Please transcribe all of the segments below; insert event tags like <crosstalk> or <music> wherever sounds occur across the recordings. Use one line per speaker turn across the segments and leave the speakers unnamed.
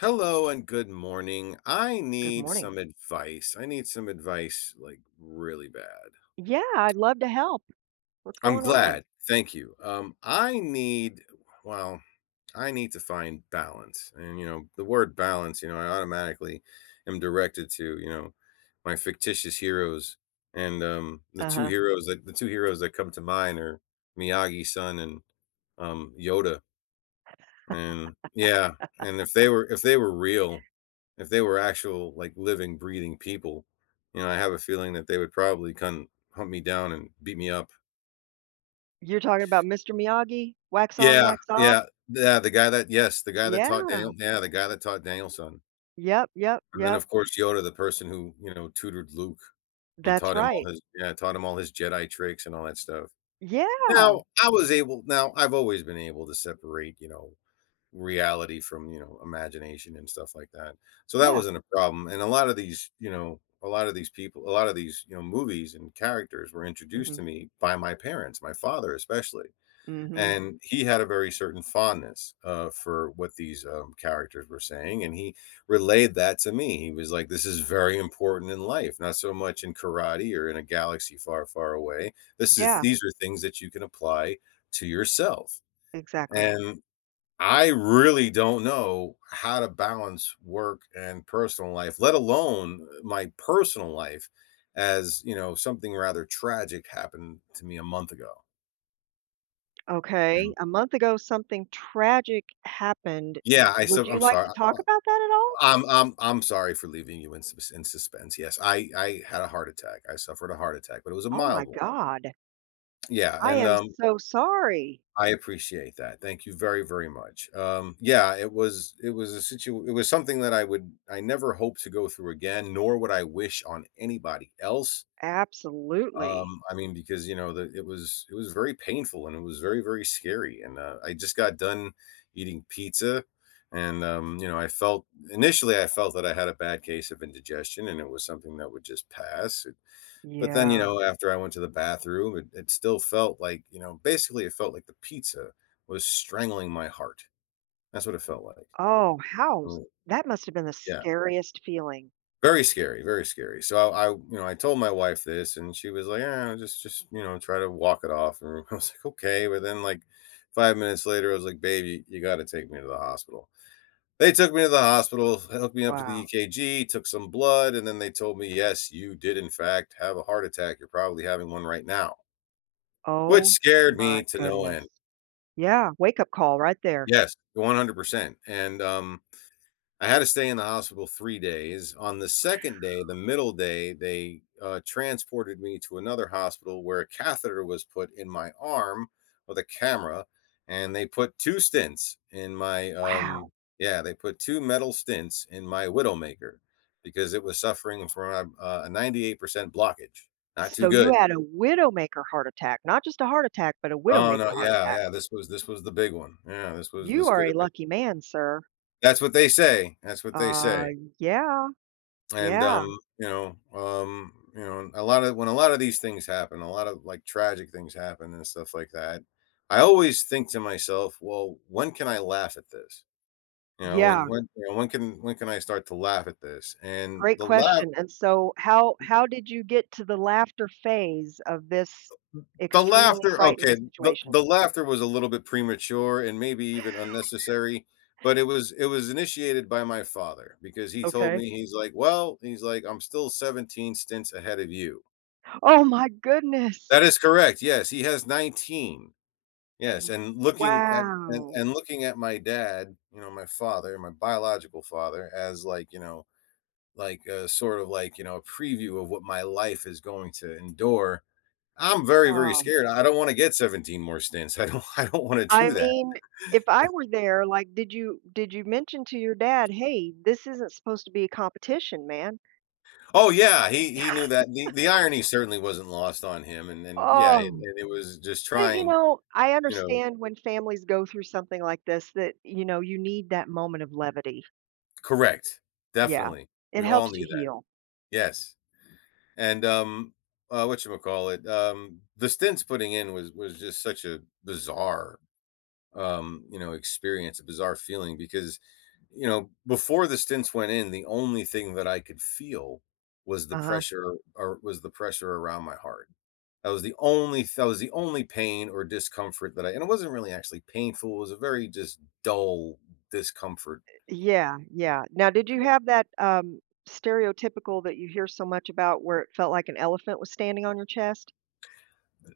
Hello and good morning. I
Good
need
morning.
some advice. I need some advice like really bad.
Yeah, I'd love to help. What's
I'm
going on?
glad. Thank you. I need well, I need to find balance. And the word balance, I automatically am directed to, my fictitious heroes and the two
Uh-huh.
heroes that the two heroes that come to mind are Miyagi-san and Yoda. And yeah, and if they were real, if they were actual like living, breathing people, you know, I have a feeling that they would probably come hunt me down and beat me up.
You're talking about Mr. Miyagi? Wax on,
Yeah,
wax off?
yeah, yeah. The guy that taught
Yeah.
Daniel, yeah, the guy that taught Daniel's son,
Yep, yep,
and then
yep.
of course Yoda, the person who you know tutored Luke and
That's
taught him all
right.
his yeah taught him all his Jedi tricks and all that stuff.
Yeah.
Now I was able. Now I've always been able to separate, you know, reality from, you know, imagination and stuff like that. So that
Yeah.
wasn't a problem, and a lot of these people a lot of these, you know, movies and characters were introduced
Hmm.
to me by my parents, my father especially,
Hmm.
and he had a very certain fondness, for what these, characters were saying, and he relayed that to me. He was like, "This is very important in life, not so much in karate or in a galaxy far, far away. This is
Yeah,
These are things that you can apply to yourself."
exactly.
And I really don't know how to balance work and personal life, let alone my personal life, as you know, something rather tragic happened to me a month ago. Mm.
Okay. A month ago, something tragic happened. Would you
I'm
like
sorry.
to talk about
I-
that at all?
am I'm sorry for leaving you in in suspense. Yes, I had a heart attack. I suffered a heart attack, but it was a
Oh my
mild one.
God.
Yeah,
I
and
am so sorry.
I appreciate that. Thank you very, very much. Yeah, it was a situ it was something that I never hope to go through again, nor would I wish on anybody else.
Absolutely.
I mean, because it was very painful and it was very, very scary. And I just got done eating pizza, and you know, I felt initially I felt that I had a bad case of indigestion, and it was something that would just pass. But then, you
Yeah.
know, after I went to the bathroom, it still felt like, you know, basically it felt like the pizza was strangling my heart. That's what it felt like.
Oh, how
Mm,
that must have been the
yeah.
scariest feeling.
Very scary, very scary. So you know, I told my wife this and she was like, "Yeah, just, you know, try to walk it off." And <laughs> I was like, "Okay." But then like 5 minutes later, I was like, "Baby, you got to take me to the hospital." They took me to the hospital, hooked me up to the
Wow.
EKG, took some blood, and then they told me, "Yes, you did in fact have a heart attack. You're probably having one right now." Which
Oh
scared
my
me to no
goodness.
end.
Yeah, wake up call right there.
Yes, 100%, and, I had to stay in the hospital 3 days. On the 2nd day, the middle day, they transported me to another hospital where a catheter was put in my arm with a camera, and they put 2 stents in my,
Wow.
yeah, they put 2 metal stents in my widowmaker because it was suffering from, a 98% blockage. Not too
So you
good.
had a widowmaker heart attack, not just a heart attack, but a
Oh, no,
widowmaker heart
yeah,
attack.
yeah, this was the big one. Yeah,
You
this
are
could
a
have been.
lucky man, sir.
That's what they say, that's what they
Uh,
say,
yeah,
and,
yeah,
you know, a lot of these things happen, a lot of, like, tragic things happen and stuff like that, I always think to myself, "Well, when can I laugh at this?"
yeah.
You know, when can I start to laugh at this? And
Great question. And so, how did you get to the laughter phase of this
the
extremely
laughter,
frightening
okay,
situation?
the laughter was a little bit premature and maybe even unnecessary, but it was initiated by my father because he told
Okay.
me, he's like, "Well," he's like, "I'm still 17 stints ahead of you."
Oh my goodness.
That is correct, yes, he has 19. Yes,
Wow.
and looking at my dad, you know, my father, my biological father, as, like, you know, like, a sort of, like, you know, a preview of what my life is going to endure, I'm very, very
Huh.
scared, I don't wanna get 17 more stints, I don't <laughs> I don't wanna
I
do that.
mean, if I were there, like, did you mention to your dad, "Hey, this isn't supposed to be a competition, man."
Oh, yeah, he knew that, the irony certainly wasn't lost on him, and yeah,
Oh.
and it was just
But, you
trying,
know, I
you know.
understand when families go through something like this that, you know, you need that moment of levity.
Correct,
Yeah,
definitely,
it
we all
helps you
knew that,
heal.
yes. And whatchamacallit, the stints putting in was just such a bizarre you know, experience, a bizarre feeling because you know, before the stints went in, the only thing that I could feel was
Uh-huh.
the pressure around my heart. That was the only pain or discomfort that I and it wasn't really actually painful. It was a very just dull discomfort.
Yeah, yeah. Now, did you have that, stereotypical that you hear so much about where it felt like an elephant was standing on your chest?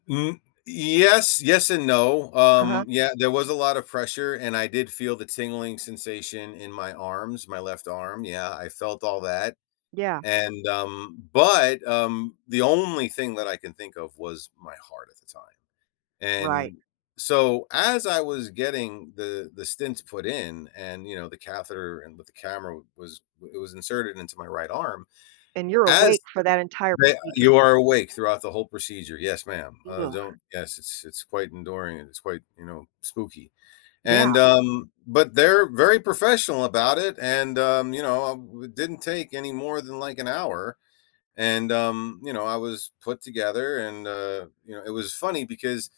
Mm, yes, yes and no.
Uh-huh.
Yeah, there was a lot of pressure, and I did feel the tingling sensation in my arms, my left arm. Yeah, I felt all that.
Yeah,
And but the only thing that I can think of was my heart at the time.
right.
And so as I was getting the stents put in, and you know the catheter and with the camera was it was inserted into my right arm,
And you're
as
awake for that entire
they
procedure.
you are awake throughout the whole procedure. Yes, ma'am.
Ugh,
Don't yes, it's quite enduring and it's quite, you know, spooky. And,
yeah.
but they're very professional about it and, it didn't take any more than, like, an hour, and, you know, I was put together and, you know, it was funny because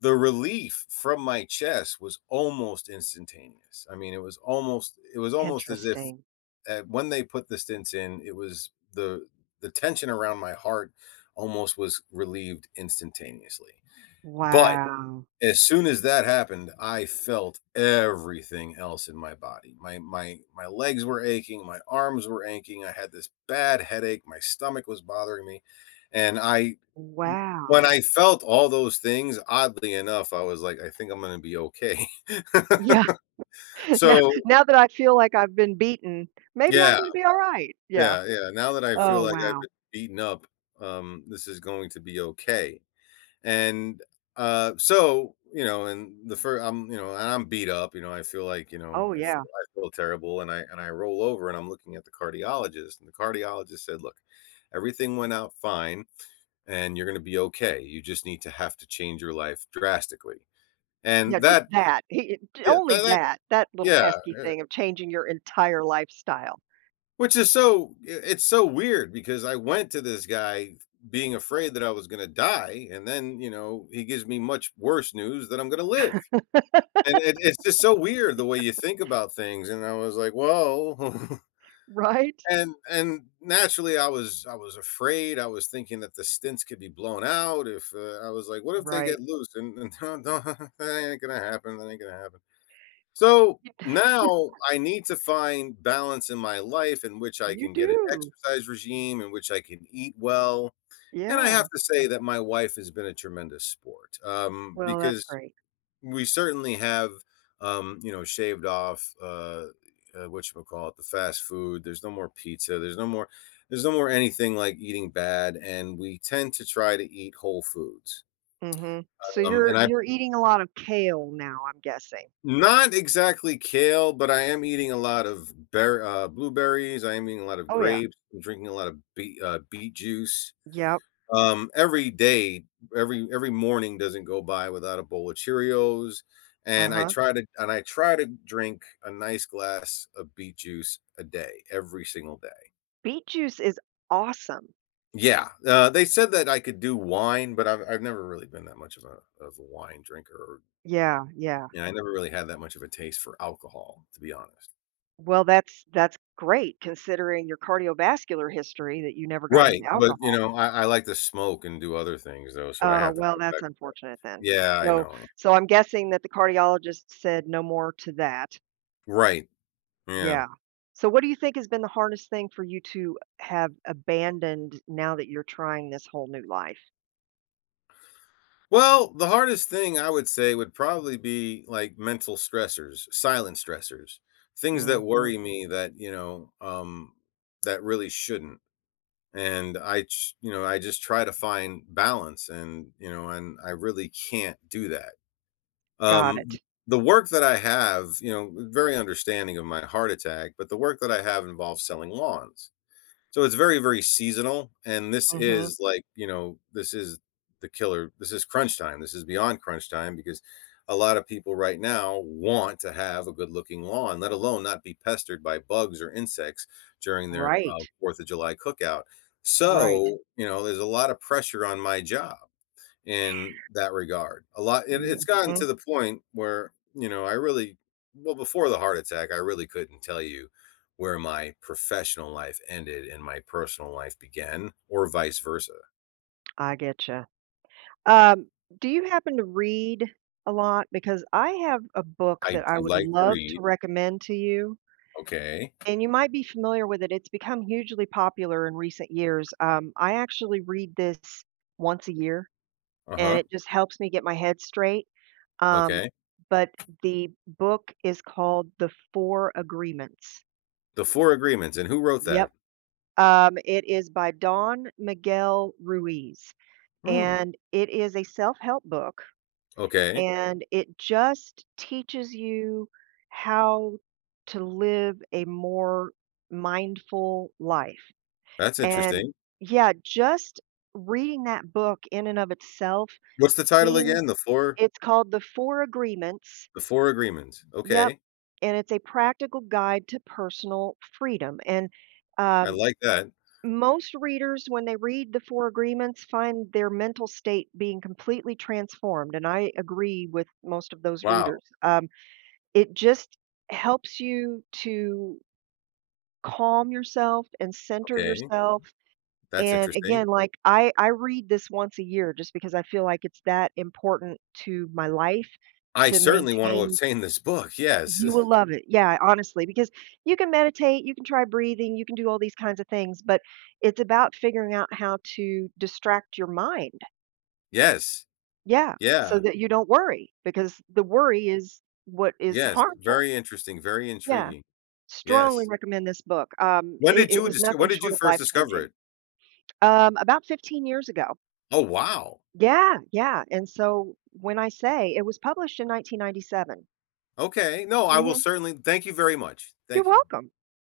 the relief from my chest was almost instantaneous. I mean, it was almost as if
Interesting.
when they put the stints in, it was the tension around my heart almost was relieved instantaneously. But
Wow.
as soon as that happened, I felt everything else in my body. My legs were aching, my arms were aching. I had this bad headache. My stomach was bothering me, and I when
Wow.
I felt all those things, oddly enough, I was like, I think I'm going to be okay.
Yeah,
<laughs>
<laughs> now
So
now that I feel like I've been beaten, maybe I'm
yeah,
gonna be alright. Yeah.
yeah, yeah, now that I feel
Oh,
like <laughs> I've
wow.
been beaten up, this is going to be okay, and, so, you know, and the 1st I'm you know, and I'm beat up, you know,
Oh, yeah.
I feel terrible, and I roll over, and I'm looking at the cardiologist, and the cardiologist said, "Look, everything went out fine, and you're gonna be okay, you just need to have to change your life drastically," and
Yeah, just
that
that. He j
yeah,
only
that that
that, that little
yeah,
pesky
uh
thing of changing your entire lifestyle,
which is so it's so weird because I went to this guy being afraid that I was gonna die, and then, you know, he gives me much worse news that I'm gonna live. And it's just so weird the way you think about things, and I was like, "Whoa." <laughs>
<laughs> right?
And naturally, I was afraid, I was thinking that the stints could be blown out if, I was like, "What if they get
Right.
loose?" And <laughs> no, no, <laughs> that ain't gonna happen, that ain't gonna happen. So
You
now I need to find balance in my life in which I
you
can get an
do.
exercise regime, in which I can eat well. And I
Yeah.
have to say that my wife has been a tremendous sport,
Well, that's
because
great.
we certainly have, you know, shaved off what you call it, the fast food. There's no more pizza. There's no more. There's no more anything like eating bad, and we tend to try to eat whole foods.
Mhm. So you're
And I
you're eating a lot of kale now, I'm guessing?
Not exactly kale, but I am eating a lot of bear blueberries, I am eating a lot of
Oh, yeah.
grapes, I'm drinking a lot of beet juice.
Yep.
Every day, every morning doesn't go by without a bowl of Cheerios,
Uh-huh.
and I try to drink a nice glass of beet juice a day, every single day.
Beet juice is awesome.
Yeah, they said that I could do wine, but I've never really been that much of a wine drinker, or,
Yeah, yeah.
you know, I never really had that much of a taste for alcohol, to be honest.
Well, that's great considering your cardiovascular history that you never got into
Right, but, you
alcohol.
know, I like to smoke and do other things, though, so I
Oh,
have to
well,
cut
that's
back.
unfortunate then.
Yeah, I
So
know. Yeah.
so I'm guessing that the cardiologist said no more to that.
Right, yeah.
Yeah. So what do you think has been the hardest thing for you to have abandoned now that you're trying this whole new life?
Well, the hardest thing I would say would probably be, like, mental stressors, silent stressors, things that
Mhm.
worry me that, that really shouldn't, and I ch you know, I just try to find balance and, you know, and I really can't do that.
Got
Um,
it.
the work that I have, you know, very understanding of my heart attack, but the work that I have involves selling lawns. So it's very, very seasonal, and this
Mhm.
is like, you know, this is the killer. This is crunch time. This is beyond crunch time because a lot of people right now want to have a good-looking lawn, let alone not be pestered by bugs or insects during their
Right.
4th of July cookout.
Right.
So, you know, there's a lot of pressure on my job in that regard. A lot and it's gotten
Mhm.
to the point where, you know, before the heart attack, I really couldn't tell you where my professional life ended and my personal life began or vice versa.
I get you. Um, do you happen to read a lot? Because I have a book
I
that I
do
would
like to
love to
read.
recommend to you,
Okay.
and you might be familiar with it. It's become hugely popular in recent years. I actually read this once a year, and
Uh-huh.
it just helps me get my head straight. Um,
Okay.
but the book is called The Four Agreements.
The Four Agreements, and who wrote
Yep.
that?
It is by Don Miguel Ruiz,
Hmm.
and it is a self help book
Okay.
and it just teaches you how to live a more mindful life.
That's
And
interesting.
yeah, just reading that book in and of itself
What's the title
seems.
again? The Four.
It's called The Four Agreements.
The Four Agreements.
Yep.
Okay.
And it's a practical guide to personal freedom. And
I
um,
like that.
most readers, when they read the Four Agreements, find their mental state being completely transformed. And I agree with most of those
Wow.
readers. It just helps you to calm yourself and center
Okay.
yourself,
That's
and
interesting.
again, like, I read this once a year just because I feel like it's that important to my life
I
to
certainly want to
maintain.
obtain this book.
You
Yes.
will
<laughs>
love it. Yeah, honestly, because you can meditate, you can try breathing, you can do all these kinds of things, but it's about figuring out how to distract your mind.
Yes.
Yeah, so
Yeah.
that you don't worry because the worry is what is
Yes.
harmful.
Very interesting, very
Yeah.
intriguing.
Strongly
Yes.
recommend this book. Um, it it was nothing
When did you
short of
first discover
life-changing.
it?
About 15 years ago.
Oh, wow.
Yeah, yeah, and so when I say it was published in 1997.
Okay. No, I will
Mhm.
certainly thank you very much.
You're
Thank you.
welcome.